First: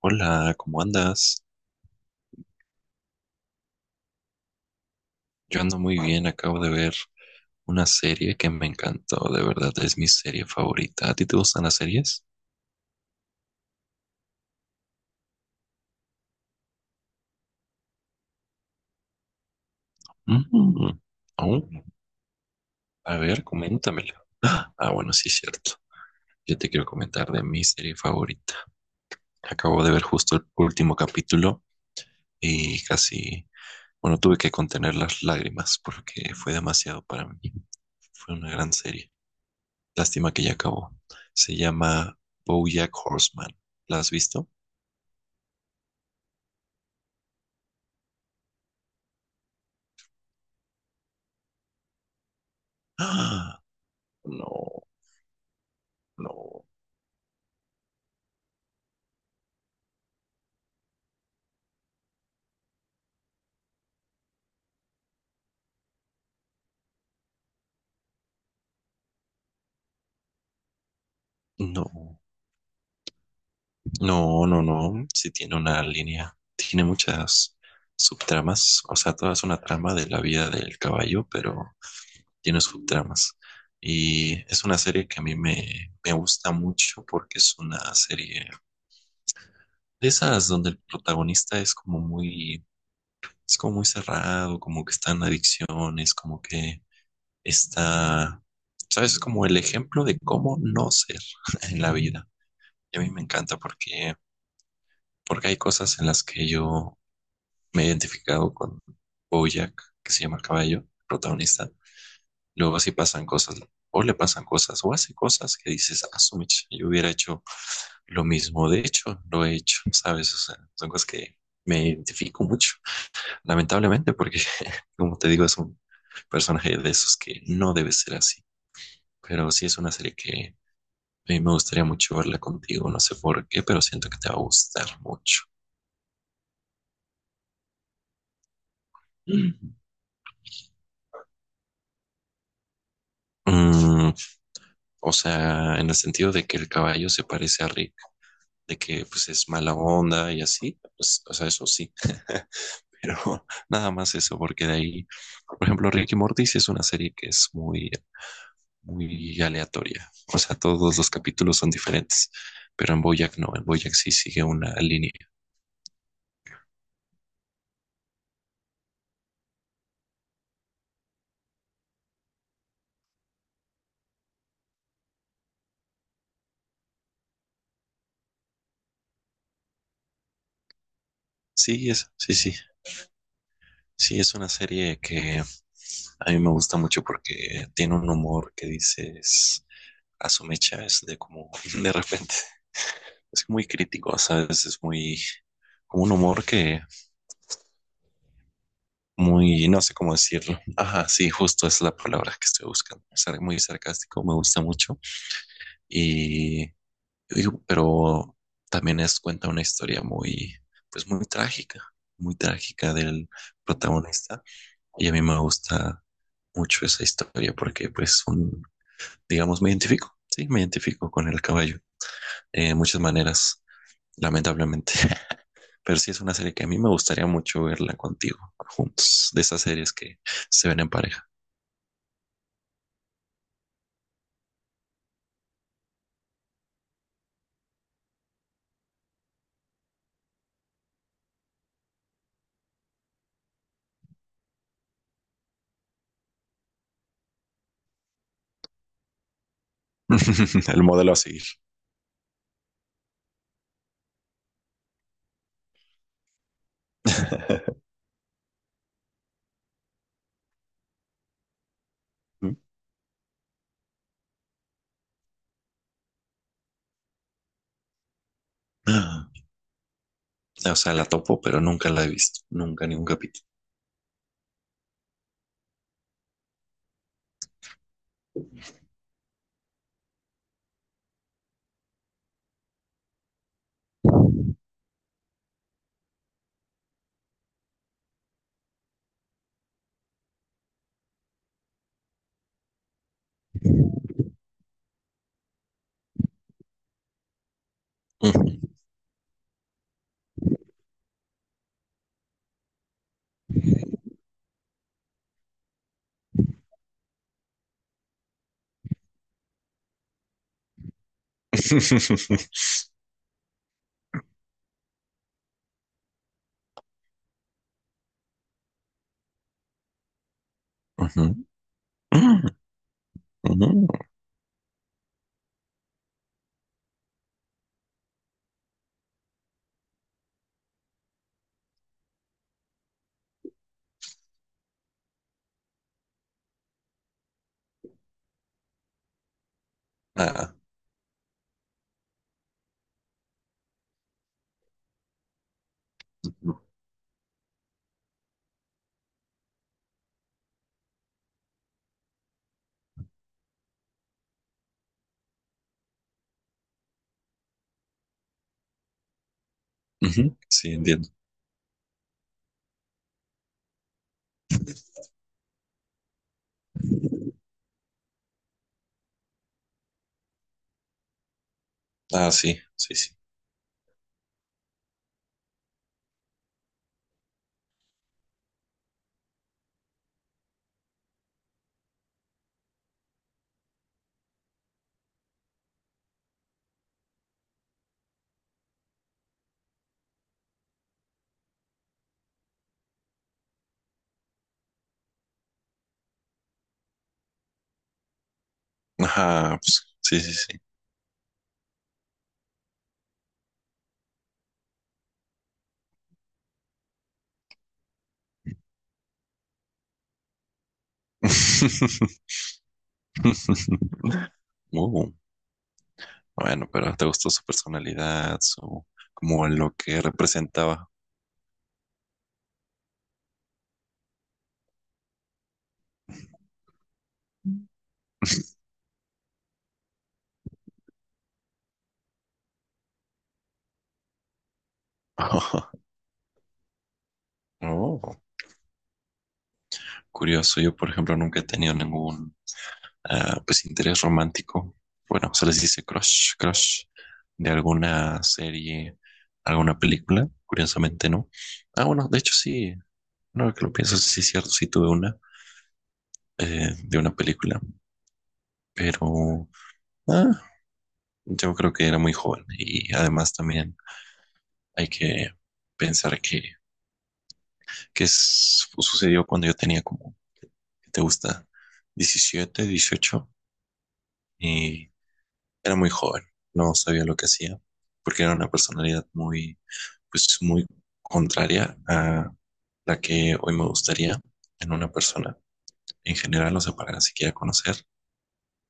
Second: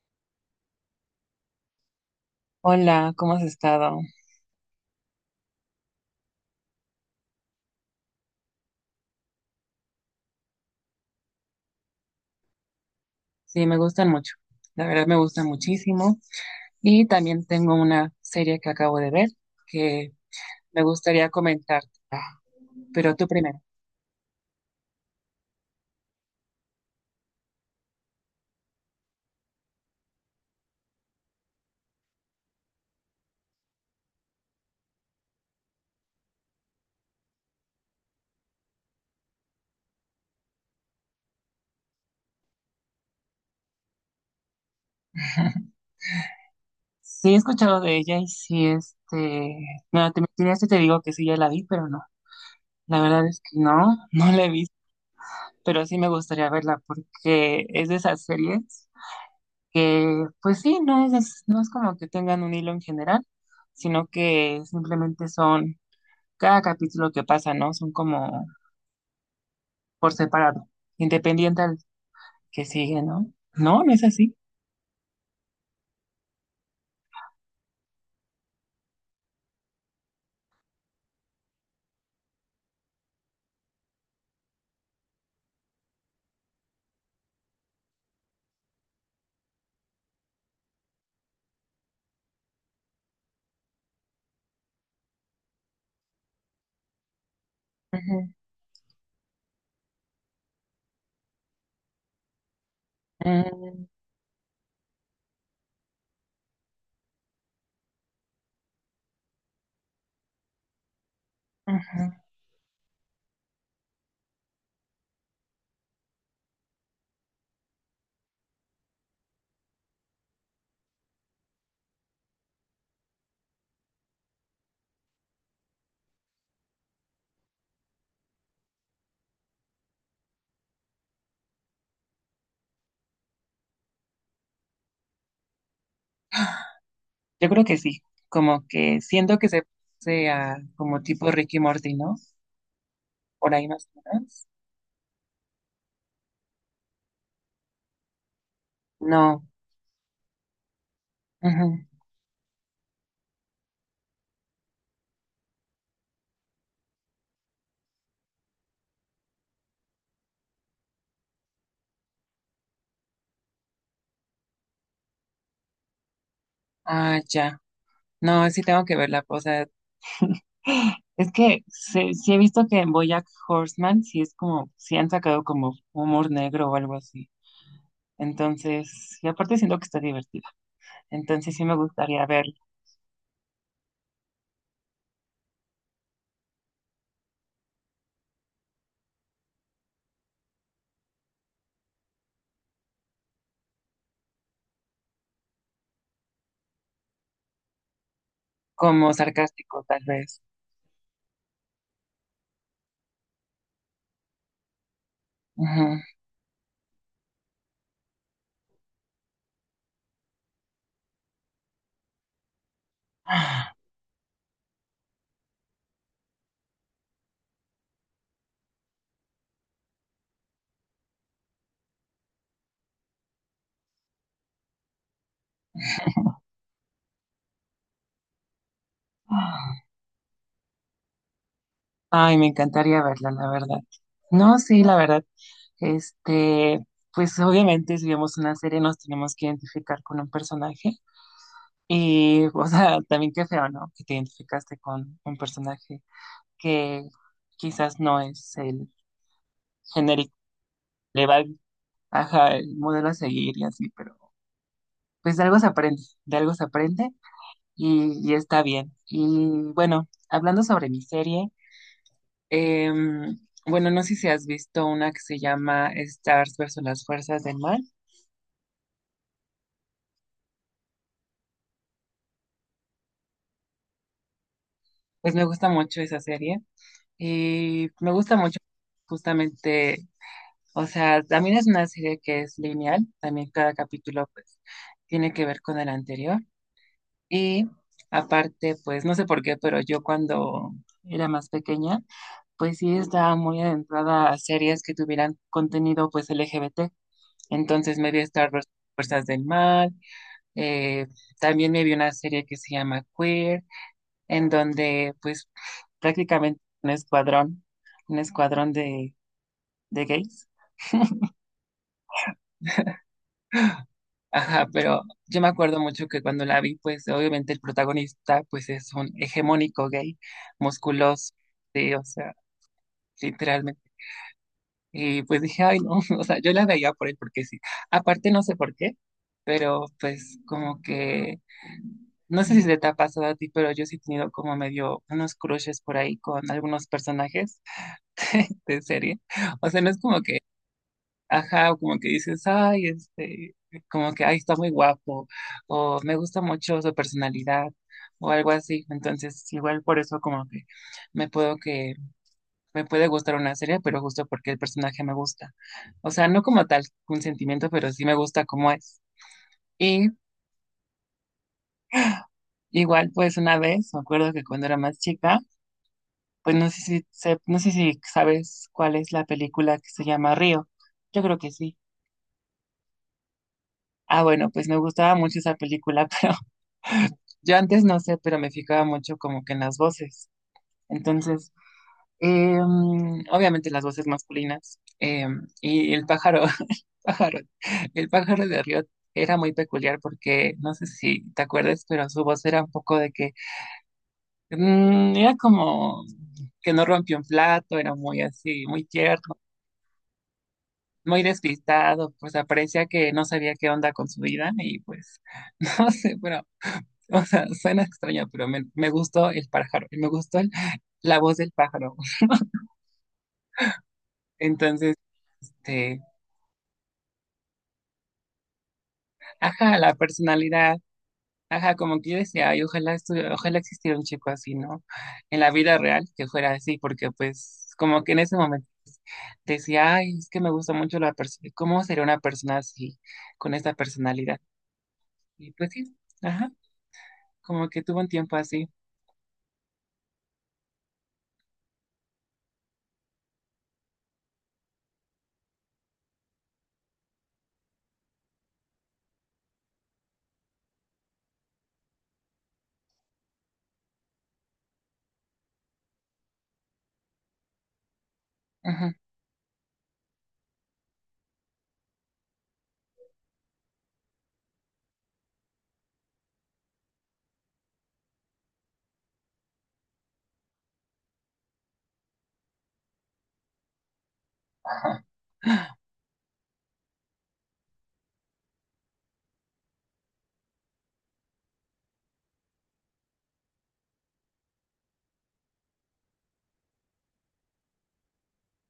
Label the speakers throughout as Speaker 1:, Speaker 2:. Speaker 1: Hola, ¿cómo andas?
Speaker 2: Hola, ¿cómo has estado?
Speaker 1: Yo ando muy bien, acabo de ver una serie que me encantó, de verdad es mi serie favorita. ¿A ti te gustan las series?
Speaker 2: Sí, me gustan mucho. La verdad me gustan muchísimo. Y también tengo una serie que acabo de ver que me
Speaker 1: Mm,
Speaker 2: gustaría
Speaker 1: oh,
Speaker 2: comentarte. Pero
Speaker 1: a
Speaker 2: tú
Speaker 1: ver,
Speaker 2: primero.
Speaker 1: coméntamela. Ah, bueno, sí, cierto. Yo te quiero comentar de mi serie favorita. Acabo de ver justo el último capítulo y casi, bueno, tuve que contener las lágrimas porque fue demasiado para mí. Fue una gran serie. Lástima que ya acabó. Se llama BoJack Horseman. ¿La has visto?
Speaker 2: Sí, he escuchado de ella y sí, No, te mentiría si te digo que sí, ya la vi, pero no. La verdad es que
Speaker 1: ¡Ah!
Speaker 2: no, no la he visto.
Speaker 1: No,
Speaker 2: Pero sí me gustaría
Speaker 1: no,
Speaker 2: verla porque es de esas series que, pues sí, no es como que tengan un hilo en general, sino que simplemente son... cada capítulo que pasa, ¿no? Son como por separado, independiente al
Speaker 1: no,
Speaker 2: que sigue, ¿no? No, no es así.
Speaker 1: no, no, no. Sí tiene una línea, tiene muchas subtramas, o sea, toda es una trama de la vida del caballo, pero tiene subtramas. Y es una serie que a mí me gusta mucho porque es una serie de esas donde el protagonista es como muy cerrado, como que está en adicciones, como que
Speaker 2: Ujú,
Speaker 1: está, ¿sabes? Es como el ejemplo de cómo no ser en la vida. Y a mí me encanta
Speaker 2: mm,
Speaker 1: porque hay cosas en las que yo me he identificado con Bojack, que se llama el caballo, protagonista.
Speaker 2: ujú.
Speaker 1: Luego sí pasan cosas, o le pasan cosas, o hace cosas que dices, ah, su mecha, yo hubiera hecho lo mismo. De hecho, lo he hecho, ¿sabes? O sea, son cosas que me identifico mucho, lamentablemente, porque, como te digo, es un personaje de esos que no debe ser así. Pero sí es una serie que a mí me gustaría mucho verla contigo, no sé por qué, pero siento que te va a gustar mucho.
Speaker 2: Yo creo que sí, como que siento que
Speaker 1: Mm.
Speaker 2: se sea como tipo Ricky Morty, ¿no? Por ahí más o
Speaker 1: Mm,
Speaker 2: menos.
Speaker 1: o sea, en el sentido de que el caballo se parece a Rick, de que pues
Speaker 2: No.
Speaker 1: es mala onda y así, pues, o sea, eso
Speaker 2: Ujú.
Speaker 1: sí, pero nada más eso, porque de ahí, por ejemplo, Rick y Morty sí es una serie que es muy, muy aleatoria, o sea, todos los capítulos son diferentes, pero en Bojack no, en Bojack sí sigue una línea.
Speaker 2: Ah, ya. No, sí tengo que verla, o sea, es que sí, sí he visto que en BoJack Horseman sí es como, sí han sacado como humor negro o algo así. Entonces, y aparte siento que está divertida. Entonces sí me
Speaker 1: Sí, es,
Speaker 2: gustaría
Speaker 1: sí,
Speaker 2: ver
Speaker 1: sí, sí, es una serie que a mí me gusta mucho porque tiene un humor que dices, a su mecha es de como, de repente, es muy crítico, ¿sabes? Es muy, como un humor que
Speaker 2: como
Speaker 1: muy, no
Speaker 2: sarcástico,
Speaker 1: sé
Speaker 2: tal
Speaker 1: cómo
Speaker 2: vez.
Speaker 1: decirlo. Ajá, sí, justo es la palabra que estoy buscando. Es algo muy sarcástico, me gusta mucho.
Speaker 2: Ujú.
Speaker 1: Y digo, pero también es cuenta una historia muy, pues muy trágica del protagonista. Y a mí me gusta mucho esa historia porque pues un, digamos, me identifico, sí, me identifico con el caballo de muchas maneras, lamentablemente. Pero sí es una serie que a mí me gustaría mucho verla contigo, juntos, de esas series que se ven en pareja.
Speaker 2: Ay, me encantaría verla, la verdad. No, sí, la verdad. Este, pues obviamente si vemos una serie nos tenemos que identificar con un personaje. Y, o sea, también qué feo, ¿no? Que te identificaste con un personaje que quizás no es el genérico,
Speaker 1: El modelo a
Speaker 2: le va,
Speaker 1: seguir.
Speaker 2: ajá, el modelo a seguir y así, pero pues de algo se aprende, de algo se aprende y está bien. Y bueno, hablando sobre mi serie, Em, bueno, no sé si has visto una que se llama Stars versus las fuerzas del mal.
Speaker 1: O sea, la topo, pero nunca la he visto, nunca ni un capítulo.
Speaker 2: Pues me gusta mucho esa serie y me gusta mucho justamente, o sea, también es una serie que es lineal, también cada capítulo pues tiene que ver con el anterior y aparte pues no sé por qué, pero yo cuando era más pequeña pues sí estaba muy adentrada a series que tuvieran contenido pues LGBT, entonces me vi Star versus las fuerzas del mal. Eh, también me vi una serie que se llama Queer, en donde pues prácticamente un escuadrón de gays. Ajá, pero yo me acuerdo mucho que cuando la vi, pues obviamente el protagonista pues es un hegemónico gay, musculoso,
Speaker 1: Ujú.
Speaker 2: sí, o sea,
Speaker 1: Ujú.
Speaker 2: literalmente. Y pues dije, ay, no, o sea, yo la veía por él porque sí. Aparte, no sé por qué, pero pues como que, no sé si se te ha pasado a ti, pero yo sí he tenido como medio unos crushes por ahí con algunos personajes de serie. O sea, no es como que,
Speaker 1: Ah,
Speaker 2: ajá, o como que dices, ay, como que, ay, está muy guapo, o me gusta mucho su personalidad, o algo así. Entonces, igual por eso como que me puedo que me puede gustar una serie, pero justo porque el personaje me gusta. O sea, no como tal un sentimiento, pero sí me gusta cómo es. Y
Speaker 1: ujú. Sí, entiendo.
Speaker 2: igual, pues una vez, me acuerdo que cuando era más chica, pues no sé si, no sé si sabes cuál es la película que se llama Río. Yo creo que sí.
Speaker 1: Ah, sí, sí, sí.
Speaker 2: Ah, bueno, pues me gustaba mucho esa película, pero yo antes no sé, pero me fijaba mucho como que en las voces. Entonces, Eh, obviamente las voces masculinas. Y el pájaro, pájaro, el pájaro de Riot era muy peculiar porque, no sé si te acuerdas, pero su voz era un poco de que era como que no rompió un plato, era muy así, muy tierno,
Speaker 1: Ajá, pues, sí, sí,
Speaker 2: muy despistado, pues parecía que no sabía qué onda con su vida y pues, no sé, pero, o sea, suena extraño, pero me gustó el pájaro, la voz del pájaro.
Speaker 1: sí.
Speaker 2: Entonces,
Speaker 1: Uh.
Speaker 2: este,
Speaker 1: Bueno, pero te gustó su personalidad, su, como lo
Speaker 2: ajá, la
Speaker 1: que
Speaker 2: personalidad.
Speaker 1: representaba.
Speaker 2: Ajá, como que yo decía, ay, ojalá existiera un chico así, ¿no? En la vida real, que fuera así, porque pues como que en ese momento decía, ay, es que me gusta mucho la persona, ¿cómo sería una persona así, con esta personalidad? Y pues sí, ajá, como que tuvo
Speaker 1: Oh,
Speaker 2: un tiempo así.
Speaker 1: curioso, yo por ejemplo nunca he tenido ningún ah, pues interés romántico. Bueno, se les dice crush, crush de alguna serie, alguna película. Curiosamente no. Ah, bueno, de hecho sí, no que lo pienso, sí es cierto, sí tuve una de una película,
Speaker 2: Ajá,
Speaker 1: pero ah, yo creo que era muy joven y además también hay que pensar que sucedió cuando yo tenía como, ¿qué te gusta? 17 18 y
Speaker 2: ajá,
Speaker 1: era muy joven, no sabía lo que hacía porque era una personalidad muy, pues muy contraria a la que hoy me gustaría en una persona. En general, no sea, para siquiera conocer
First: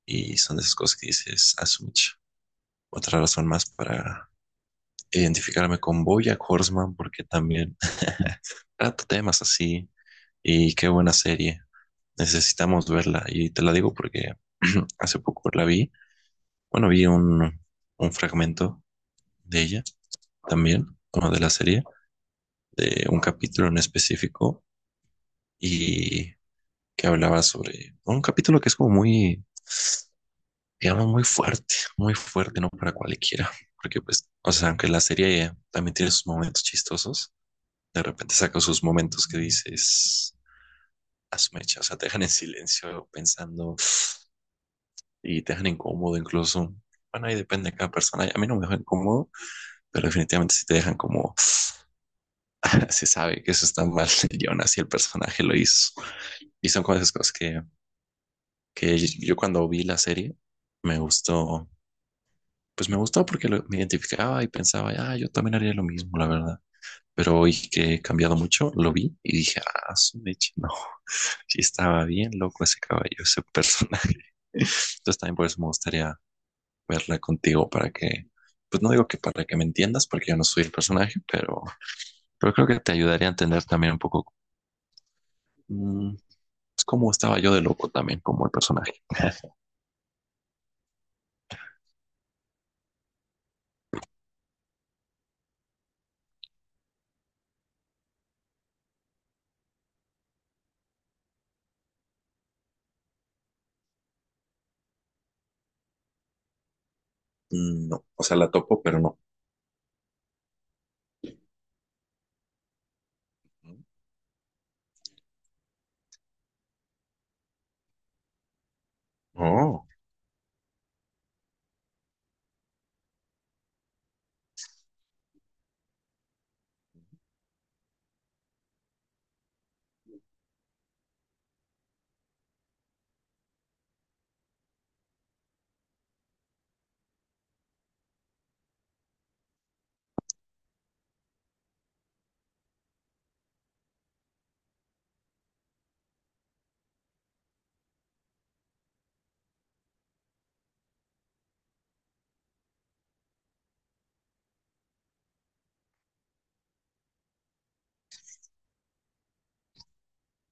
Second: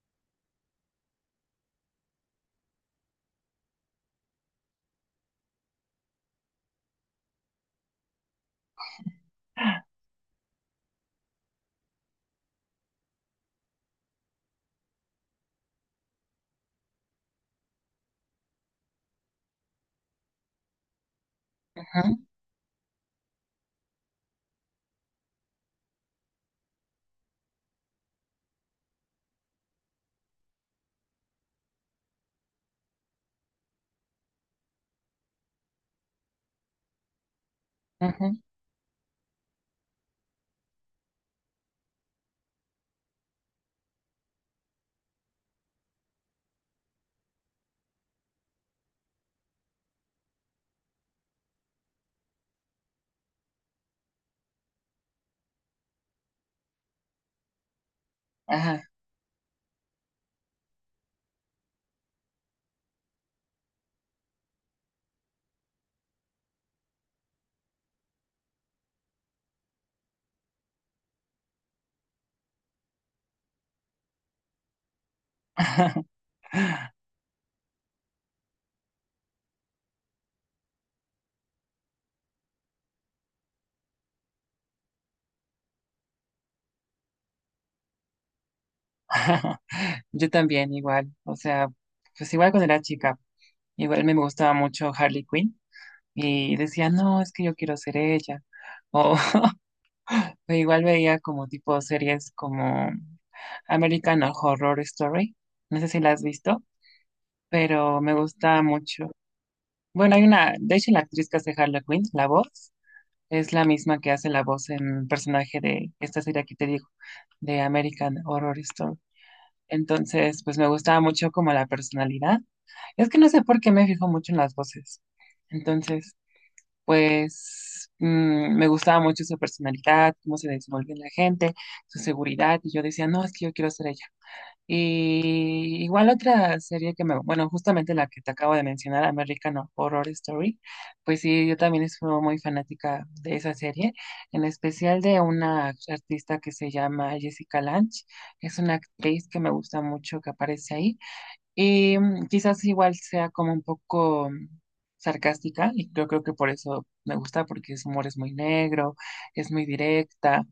Speaker 1: y son de esas cosas que dices, asumich. Otra razón más para identificarme con BoJack Horseman porque también trata temas así y qué buena serie. Necesitamos verla. Y te la digo porque hace poco la vi. Bueno, vi un fragmento de ella también, bueno, de la serie,
Speaker 2: ajá,
Speaker 1: de un capítulo en específico y que hablaba sobre un capítulo que es como muy, digamos, muy fuerte, no para cualquiera. Porque pues, o sea, aunque la serie también tiene sus momentos chistosos, de repente saca sus momentos que dices, a o sea, te dejan en silencio pensando y te dejan incómodo incluso. Bueno, ahí depende de cada persona. A mí no me dejan incómodo, pero definitivamente si te dejan como se sabe que eso está mal y aún así el personaje lo hizo. Y son como esas cosas
Speaker 2: ajá,
Speaker 1: que yo cuando vi la serie me gustó, pues me gustó me identificaba y pensaba, ah, yo también haría lo mismo, la verdad. Pero hoy que he cambiado mucho, lo vi y dije, ah, su mecha, no, sí estaba bien loco ese caballo, ese personaje. Entonces también por eso me gustaría verla contigo para que, pues no digo que para que me entiendas, porque yo no soy el personaje, pero creo que te ayudaría a entender también un poco mm, pues, cómo estaba yo de loco también como el personaje.
Speaker 2: Yo también, igual, o sea, pues igual cuando era chica, igual me gustaba mucho Harley Quinn. Y decía, no, es que yo quiero ser ella. O, o igual veía como tipo series como American Horror Story, no sé si la has visto, pero
Speaker 1: No,
Speaker 2: me
Speaker 1: o sea, la
Speaker 2: gusta
Speaker 1: topo, pero
Speaker 2: mucho.
Speaker 1: no.
Speaker 2: Bueno, hay una, de hecho la actriz que hace Harley Quinn, la voz, es la misma que hace la voz en el personaje de esta serie que te digo, de American Horror Story.
Speaker 1: Oh.
Speaker 2: Entonces, pues me gustaba mucho como la personalidad. Es que no sé por qué me fijo mucho en las voces. Entonces, pues me gustaba mucho su personalidad, cómo se desenvuelve en la gente, su seguridad, y yo decía, no, es que yo quiero ser ella. Y igual otra serie que me, bueno, justamente la que te acabo de mencionar, American Horror Story, pues sí, yo también soy muy fanática de esa serie, en especial de una artista que se llama Jessica Lange, es una actriz que me gusta mucho que aparece ahí, y quizás igual sea como un poco sarcástica, y yo creo que por eso me gusta, porque su humor es muy negro, es muy directa.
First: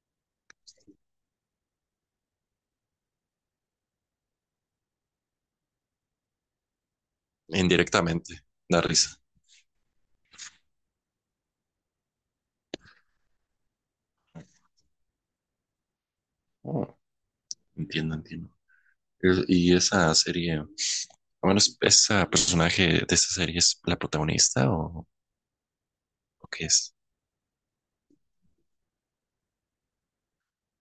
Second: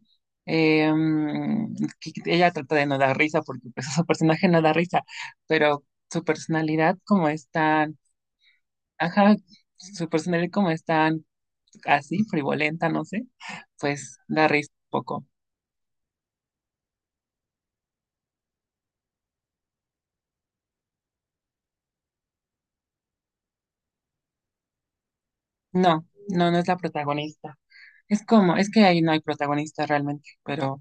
Speaker 2: Eh, mm, que ella trata de no dar risa, porque pues, su personaje no da risa, pero su personalidad como es tan,
Speaker 1: Indirectamente, da risa.
Speaker 2: ajá, su personalidad como es tan así, frivolenta, no sé, pues da risa un poco.
Speaker 1: Oh, entiendo, entiendo. Y esa serie, bueno, esa personaje de esa serie es la protagonista o,
Speaker 2: No,
Speaker 1: ¿o
Speaker 2: no, no
Speaker 1: qué
Speaker 2: es la
Speaker 1: es?
Speaker 2: protagonista. Es como, es que ahí no hay protagonista realmente, pero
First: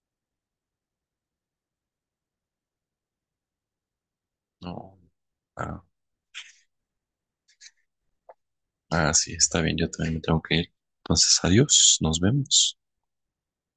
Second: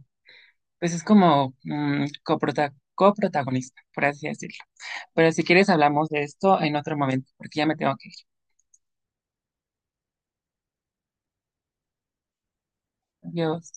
Speaker 2: pues es como coprotagonista, por así decirlo.
Speaker 1: No.
Speaker 2: Pero si quieres
Speaker 1: Ah,
Speaker 2: hablamos de esto en otro momento, porque ya me tengo que ir.
Speaker 1: ah, sí, está bien, yo también me tengo que ir. Entonces, adiós, nos vemos.
Speaker 2: Adiós.